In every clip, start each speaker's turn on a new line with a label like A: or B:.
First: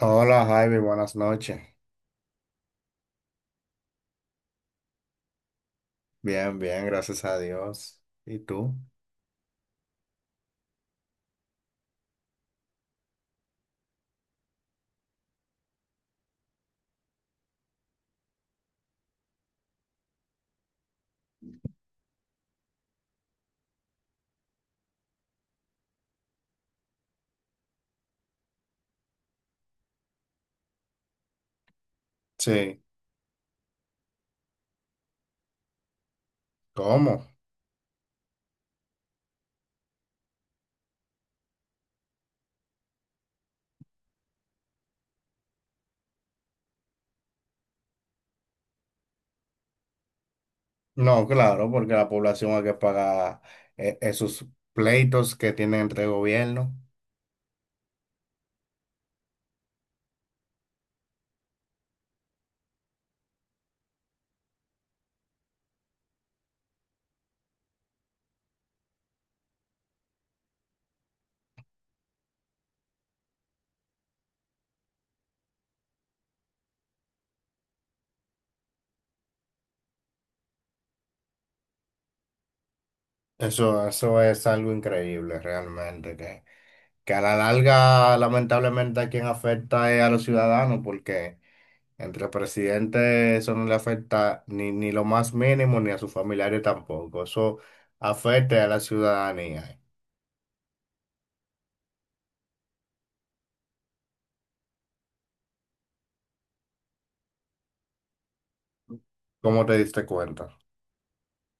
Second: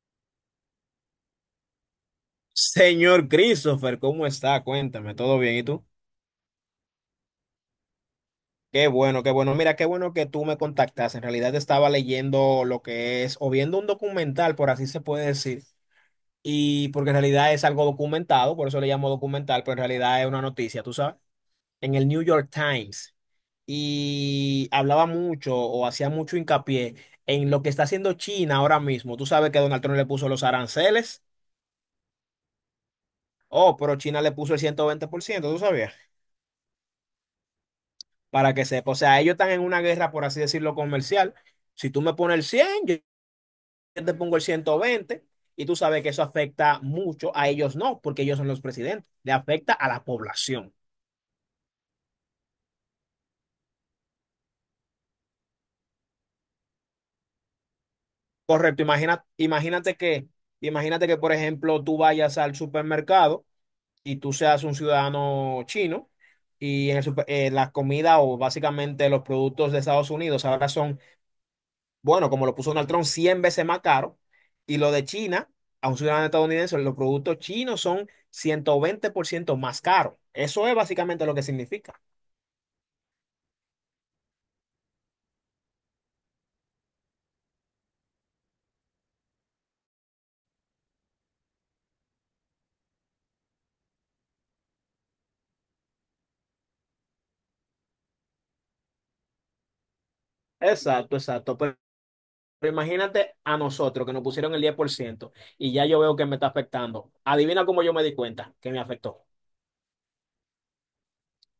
A: Hola Javi, buenas noches.
B: Señor Christopher, ¿cómo está? Cuéntame, ¿todo bien? ¿Y tú?
A: Bien, bien, gracias a Dios. ¿Y tú?
B: Qué bueno, qué bueno. Mira, qué bueno que tú me contactas. En realidad estaba leyendo lo que es, o viendo un documental, por así se puede decir. Y porque en realidad es algo documentado, por eso le llamo documental, pero en realidad es una noticia, ¿tú sabes? En el New York Times. Y hablaba mucho o hacía mucho hincapié en lo que está haciendo China ahora mismo. Tú sabes que Donald Trump le puso los aranceles.
A: Sí.
B: Oh, pero China le puso el 120%. ¿Tú sabías?
A: ¿Cómo?
B: Para que sepa. O sea, ellos están en una guerra, por así decirlo, comercial. Si tú me pones el 100, yo te pongo el 120 y tú sabes que eso afecta mucho, a ellos no, porque ellos son los presidentes, le afecta a la población.
A: No, claro, porque la población hay que pagar esos pleitos que tienen entre gobierno.
B: Correcto, imagina, imagínate que, por ejemplo, tú vayas al supermercado y tú seas un ciudadano chino y en el la comida o básicamente los productos de Estados Unidos ahora son, bueno, como lo puso Donald Trump, 100 veces más caro. Y lo de China, a un ciudadano estadounidense, los productos chinos son 120% más caros. Eso es básicamente lo que significa.
A: Eso es algo increíble realmente, que a la larga lamentablemente a quien afecta es a los ciudadanos, porque entre presidentes eso no le afecta ni lo más mínimo, ni a sus familiares tampoco. Eso afecta a la ciudadanía.
B: Exacto, exacto. Pero imagínate a nosotros que nos pusieron el 10% y ya yo veo que me está afectando. Adivina cómo yo me di cuenta que me afectó.
A: ¿Cómo te diste cuenta?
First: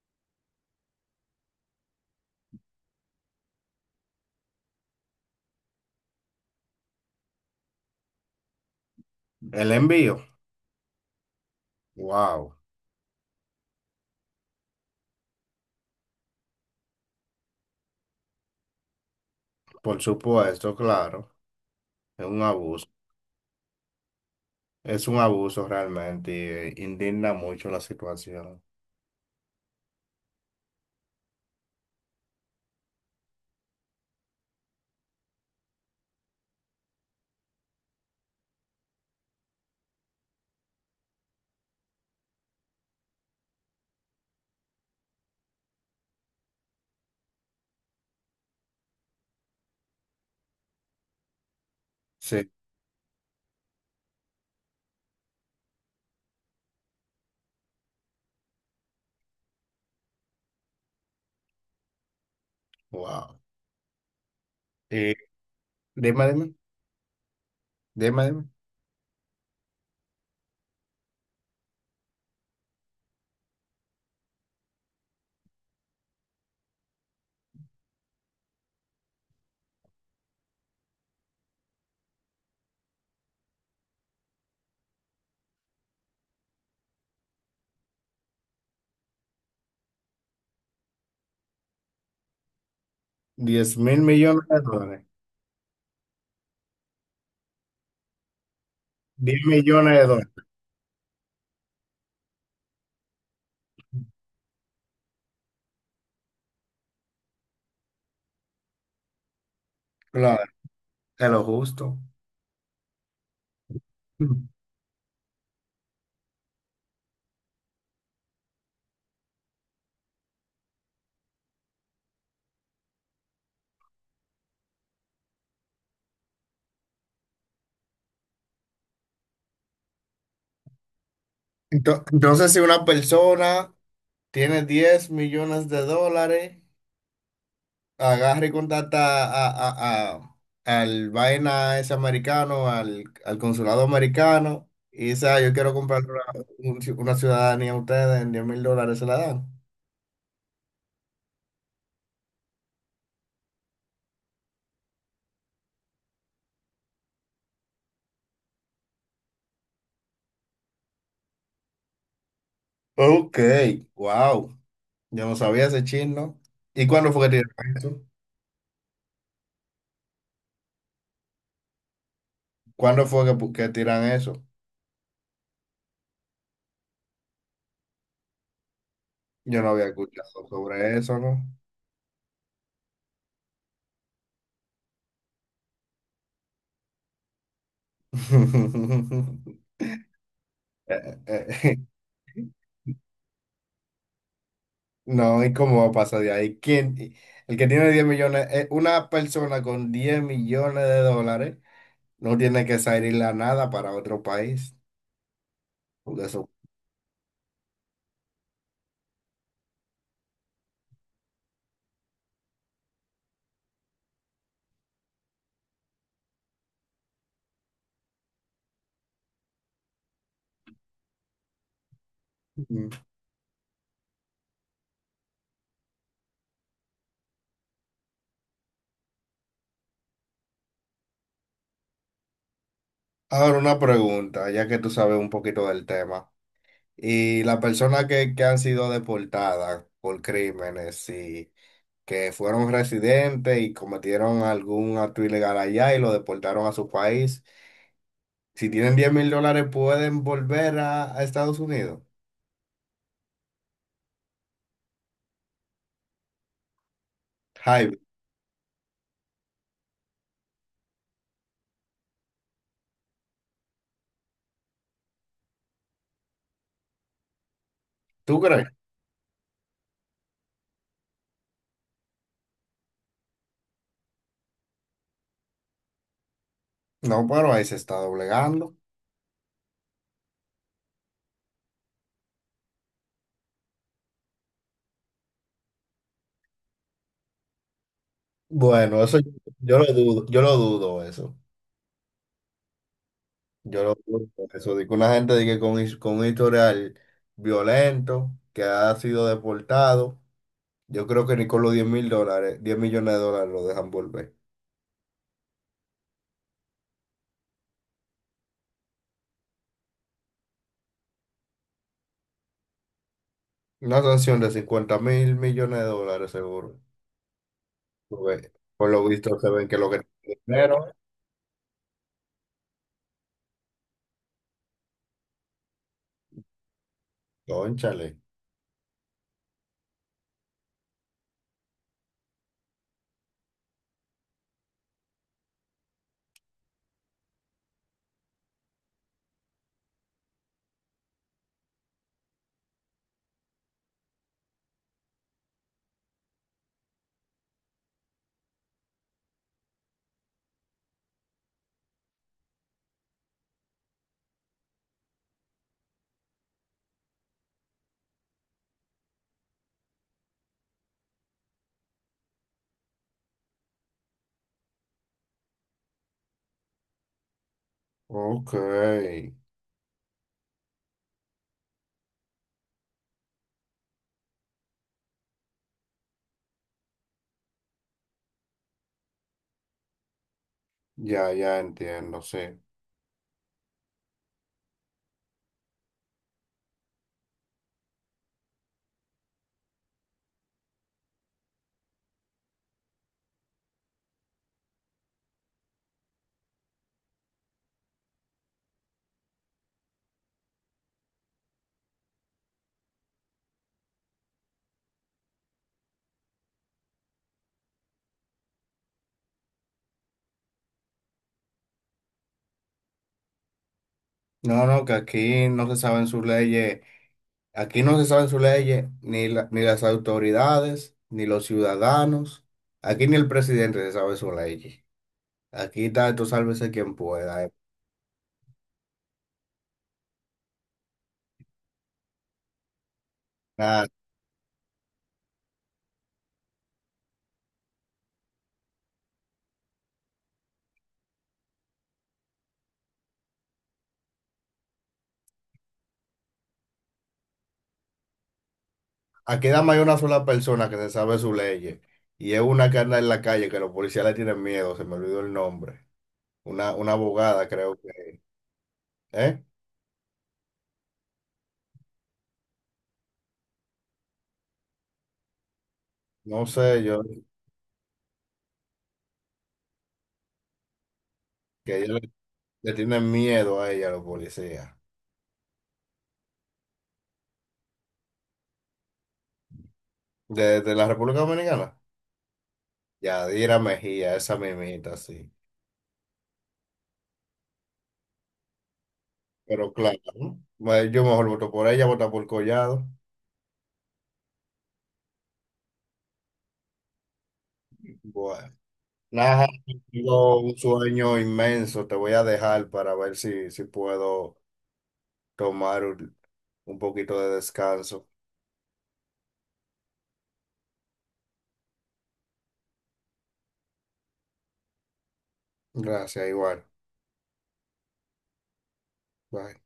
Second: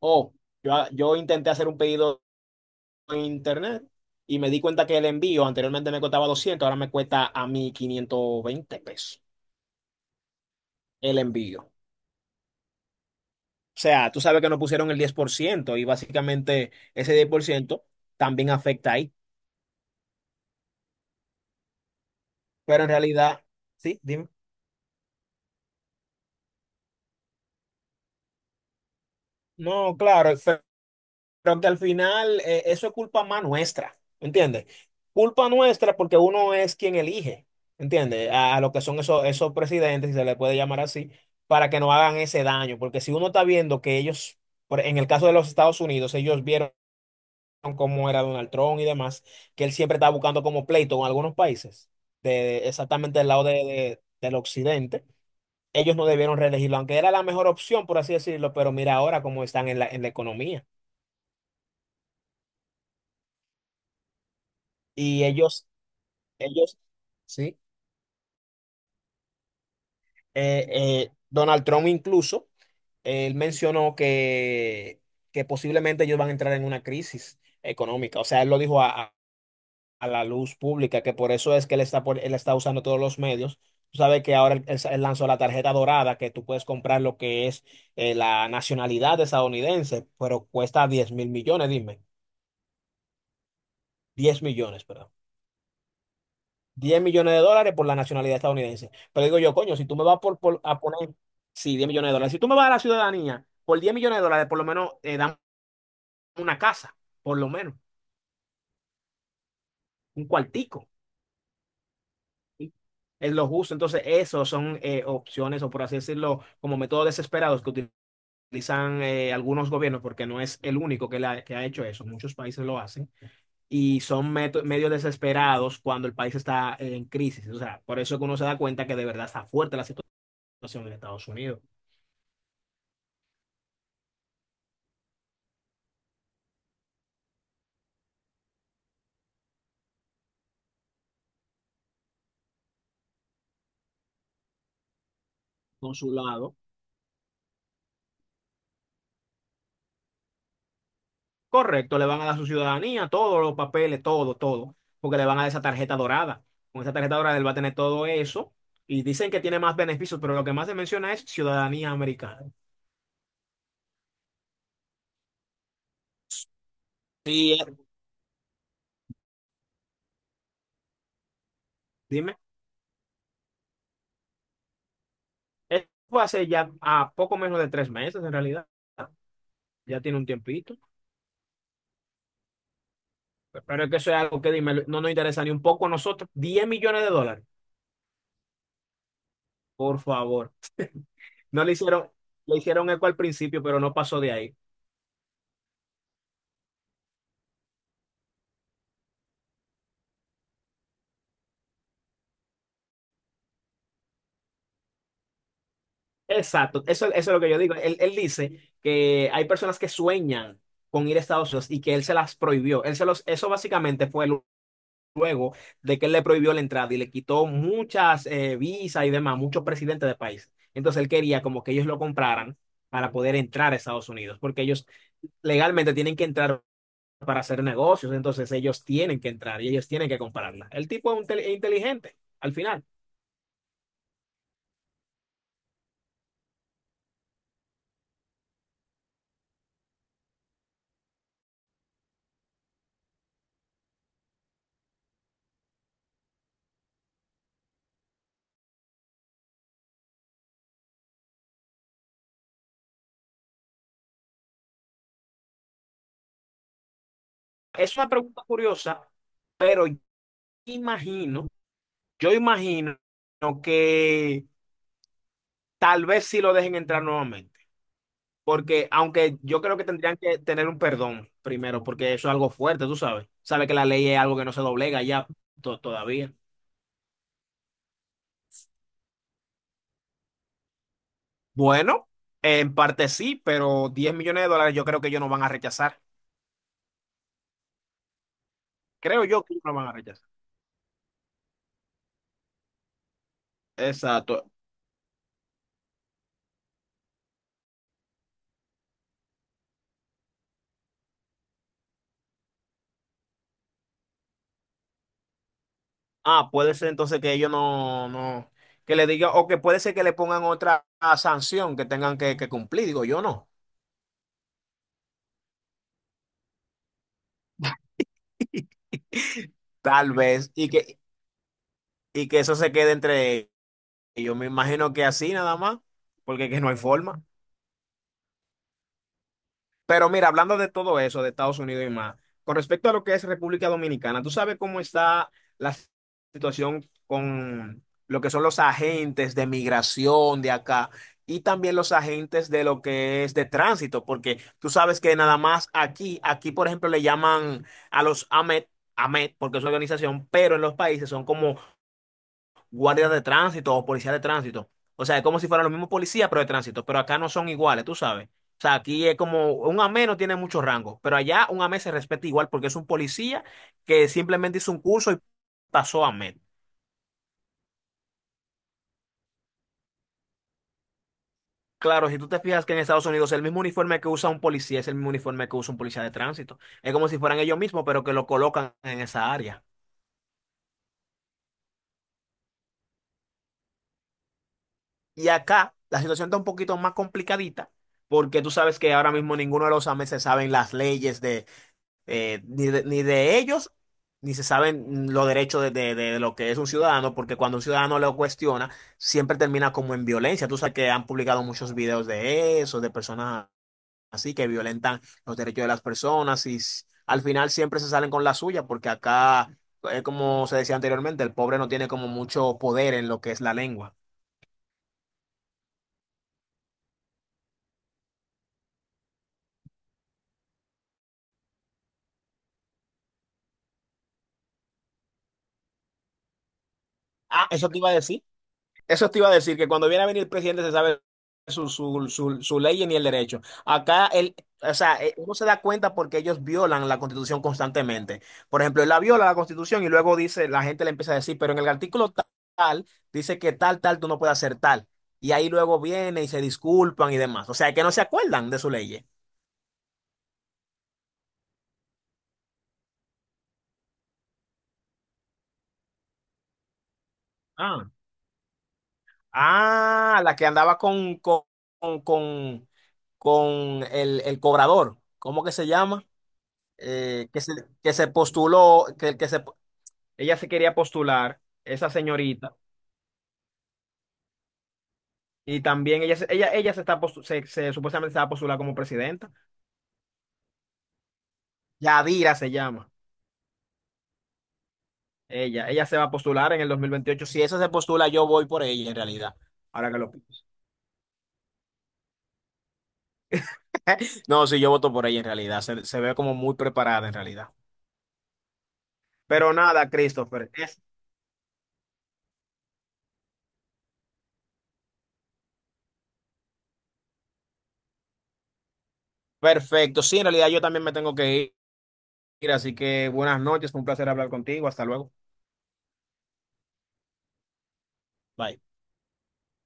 B: Oh, yo intenté hacer un pedido en internet y me di cuenta que el envío anteriormente me costaba 200, ahora me cuesta a mí 520 pesos
A: El envío,
B: el envío.
A: wow,
B: O sea, tú sabes que nos pusieron el 10% y básicamente ese 10% también afecta ahí.
A: por supuesto, claro, es un
B: Pero
A: abuso,
B: en realidad, sí, dime.
A: realmente, y indigna mucho la situación.
B: No, claro, pero que al final eso es culpa más nuestra, ¿entiendes? Culpa nuestra porque uno es quien elige, ¿entiendes? A lo que son esos, esos presidentes, si se les puede llamar así, para que no hagan ese daño. Porque si uno está viendo que ellos, en el caso de los Estados Unidos, ellos vieron cómo era Donald Trump y demás, que él siempre estaba buscando como pleito con algunos países,
A: Sí,
B: de, exactamente del lado de, del occidente. Ellos no debieron reelegirlo, aunque era la mejor opción, por así decirlo, pero mira ahora cómo están en la economía.
A: wow. Eh,
B: Y ellos,
A: dime, dime,
B: ellos, sí,
A: dime, dime.
B: Donald Trump incluso, él mencionó que posiblemente ellos van a entrar en una crisis económica. O sea, él lo dijo a la luz pública, que por eso es que él está, él está usando todos los medios. Tú sabes que ahora él lanzó la tarjeta dorada, que tú puedes comprar lo que es la nacionalidad estadounidense, pero cuesta 10 mil millones, dime. Diez
A: 10
B: millones,
A: mil millones de dólares,
B: perdón. 10 millones de dólares por la nacionalidad estadounidense. Pero digo
A: 10
B: yo, coño, si
A: millones
B: tú
A: de
B: me vas
A: dólares,
B: a poner, sí, 10 millones de dólares. Si tú me vas a la ciudadanía por 10 millones de dólares, por lo menos dame una casa, por lo menos, un
A: claro,
B: cuartico.
A: es lo justo.
B: Es lo justo. Entonces, esos son opciones, o por así decirlo, como métodos desesperados que utilizan algunos gobiernos, porque no es el único que, que ha hecho eso. Muchos países lo hacen. Y son medios desesperados cuando el país está en crisis. O sea, por eso es que uno se da cuenta que de verdad está fuerte la situación en Estados Unidos.
A: Entonces, si una persona tiene 10 millones de dólares, agarra y contacta a, a- a- al vaina ese americano, al consulado americano, y dice, "Ah, yo quiero comprar una,
B: Consulado.
A: un ci- una ciudadanía a ustedes en 10.000 dólares, se la dan."
B: Correcto, le van a dar su ciudadanía, todos los papeles, todo, todo, porque le van a dar esa tarjeta dorada. Con esa tarjeta dorada él va a tener todo eso y dicen que tiene más beneficios, pero lo que más se menciona es ciudadanía americana.
A: Ok, wow, yo no sabía ese chino. ¿Y cuándo fue que
B: Y
A: tiran eso?
B: dime,
A: ¿Cuándo fue que tiran eso?
B: esto fue hace ya a poco menos de 3 meses en realidad,
A: Yo no había
B: ya tiene un
A: escuchado
B: tiempito,
A: sobre eso, ¿no?
B: pero es que eso es algo que, dime, no nos interesa ni un poco a nosotros. 10 millones de dólares, por favor.
A: Eh,
B: No le
A: eh,
B: hicieron, le hicieron eco al principio, pero no pasó de ahí.
A: No, ¿y cómo pasa de ahí? ¿Quién? El que tiene 10 millones, una persona con 10 millones de dólares no tiene que salir a nada para otro país. Porque eso-
B: Exacto, eso es lo que yo digo. Él dice que hay personas que sueñan con ir a Estados Unidos y que él se las prohibió. Él se los, eso básicamente fue luego de que él le prohibió la entrada y le quitó muchas visas y demás, muchos presidentes de país. Entonces él quería como que ellos lo compraran
A: Mm.
B: para poder entrar a Estados Unidos, porque ellos legalmente tienen que entrar para hacer negocios, entonces ellos tienen que entrar y ellos tienen que comprarla. El tipo es un inteligente, al final.
A: Ahora una pregunta, ya que tú sabes un poquito del tema. Y las personas que han sido deportadas por crímenes y que fueron residentes y cometieron algún acto ilegal allá y lo deportaron a su país, si tienen 10.000 dólares pueden volver a Estados Unidos.
B: Es
A: Jaime,
B: una pregunta curiosa, pero imagino. Yo imagino que tal vez sí lo dejen entrar nuevamente,
A: ¿tú crees?
B: porque aunque yo creo que tendrían que tener un perdón primero, porque eso es algo fuerte, tú sabes. Sabes que la ley es algo que no se doblega ya todavía.
A: No, pero ahí se está doblegando.
B: Bueno, en parte sí, pero 10 millones de dólares yo creo que ellos no van a rechazar.
A: Bueno, eso
B: Creo
A: yo,
B: yo que ellos no
A: yo
B: van
A: lo
B: a
A: dudo,
B: rechazar.
A: yo lo dudo eso. Yo lo dudo
B: Exacto.
A: eso. De que una gente de que con un historial violento, que ha sido deportado, yo creo que ni con los 10 mil dólares, 10 millones de dólares lo dejan volver.
B: Ah, puede ser entonces que ellos no, no, que le digan, o que puede ser que le pongan otra sanción que tengan que cumplir, digo yo no.
A: Una sanción de 50.000 millones de dólares seguro. Porque, por lo visto se ven que lo que
B: Tal
A: tiene
B: vez,
A: dinero,
B: y que eso se quede entre ellos. Me imagino que así nada más, porque que no hay forma.
A: cónchale.
B: Pero mira, hablando de todo eso, de Estados Unidos y más, con respecto a lo que es República Dominicana, ¿tú sabes cómo está la situación con lo que son los agentes de migración de acá? Y también los agentes de lo que es de tránsito, porque tú sabes que nada más aquí, aquí por ejemplo le llaman a los AMET, AMET, porque es una organización, pero en los países son como guardias de tránsito o policías de tránsito. O sea, es como si fueran los mismos policías, pero de tránsito. Pero acá no son iguales, tú sabes. O sea, aquí es como un AME no tiene mucho rango, pero allá un AME se respeta igual porque es un policía que simplemente hizo un curso y pasó a AME.
A: Ok,
B: Claro, si tú te fijas que en Estados Unidos el mismo uniforme que usa un policía es el mismo uniforme que usa un policía de tránsito. Es como si fueran ellos mismos, pero que lo colocan en esa área.
A: ya, ya entiendo, sí.
B: Y acá la situación está un poquito más complicadita porque tú sabes que ahora mismo ninguno de los AME se saben las leyes de ni de, ni de ellos, ni se saben los derechos de, de lo que es un ciudadano, porque cuando un ciudadano lo cuestiona, siempre termina como en violencia. Tú sabes que han publicado muchos videos de eso, de personas así que violentan los derechos de las personas y al final siempre se salen con la suya, porque acá, como se decía anteriormente, el pobre no tiene como mucho poder en lo que es la lengua.
A: No, no, que aquí no se saben sus leyes. Aquí no se saben sus leyes, ni las autoridades, ni los ciudadanos. Aquí ni el presidente se sabe sus leyes. Aquí está, esto sálvese quien pueda.
B: Ah, eso te iba a decir. Eso te iba a decir, que cuando viene a venir el presidente se sabe su ley ni el derecho.
A: Nada.
B: Acá él, o sea, uno se da cuenta porque ellos violan la Constitución constantemente. Por ejemplo, él la viola la Constitución y luego dice, la gente le empieza a decir, pero en el artículo tal, dice que tal, tal, tú no puedes hacer tal. Y ahí luego viene y se disculpan y demás. O sea, que no se acuerdan de su ley.
A: Aquí nada más hay una sola persona que se sabe sus leyes. Y es una que anda en la calle que los policías le tienen miedo, se me olvidó el nombre. Una abogada, creo
B: Ah,
A: que. ¿Eh?
B: ah, la que andaba con, con el cobrador. ¿Cómo que se llama?
A: No sé, yo,
B: eh, que se, que se postuló, que se... Ella se quería postular,
A: que
B: esa
A: ellos le,
B: señorita,
A: le tienen miedo a ella, a los policías.
B: y también ella, ella, ella se está supuestamente se va a postular como presidenta.
A: De la República Dominicana.
B: Yadira se llama.
A: Yadira Mejía, esa mimita, sí.
B: Ella se va a postular en el 2028. Si esa se postula, yo voy por ella en realidad.
A: Pero
B: Ahora
A: claro,
B: que lo
A: ¿no?
B: pienso.
A: Bueno, yo mejor voto por ella, voto por Collado.
B: No, sí, yo voto por ella en realidad. Se ve como muy preparada en realidad.
A: Bueno, nada,
B: Pero nada,
A: tengo
B: Christopher,
A: un
B: es...
A: sueño inmenso. Te voy a dejar para ver si puedo tomar un poquito de descanso.
B: Perfecto. Sí, en realidad yo también me tengo que ir, así que buenas noches. Fue un placer hablar contigo. Hasta luego.
A: Gracias, igual.
B: Bye.
A: Bye.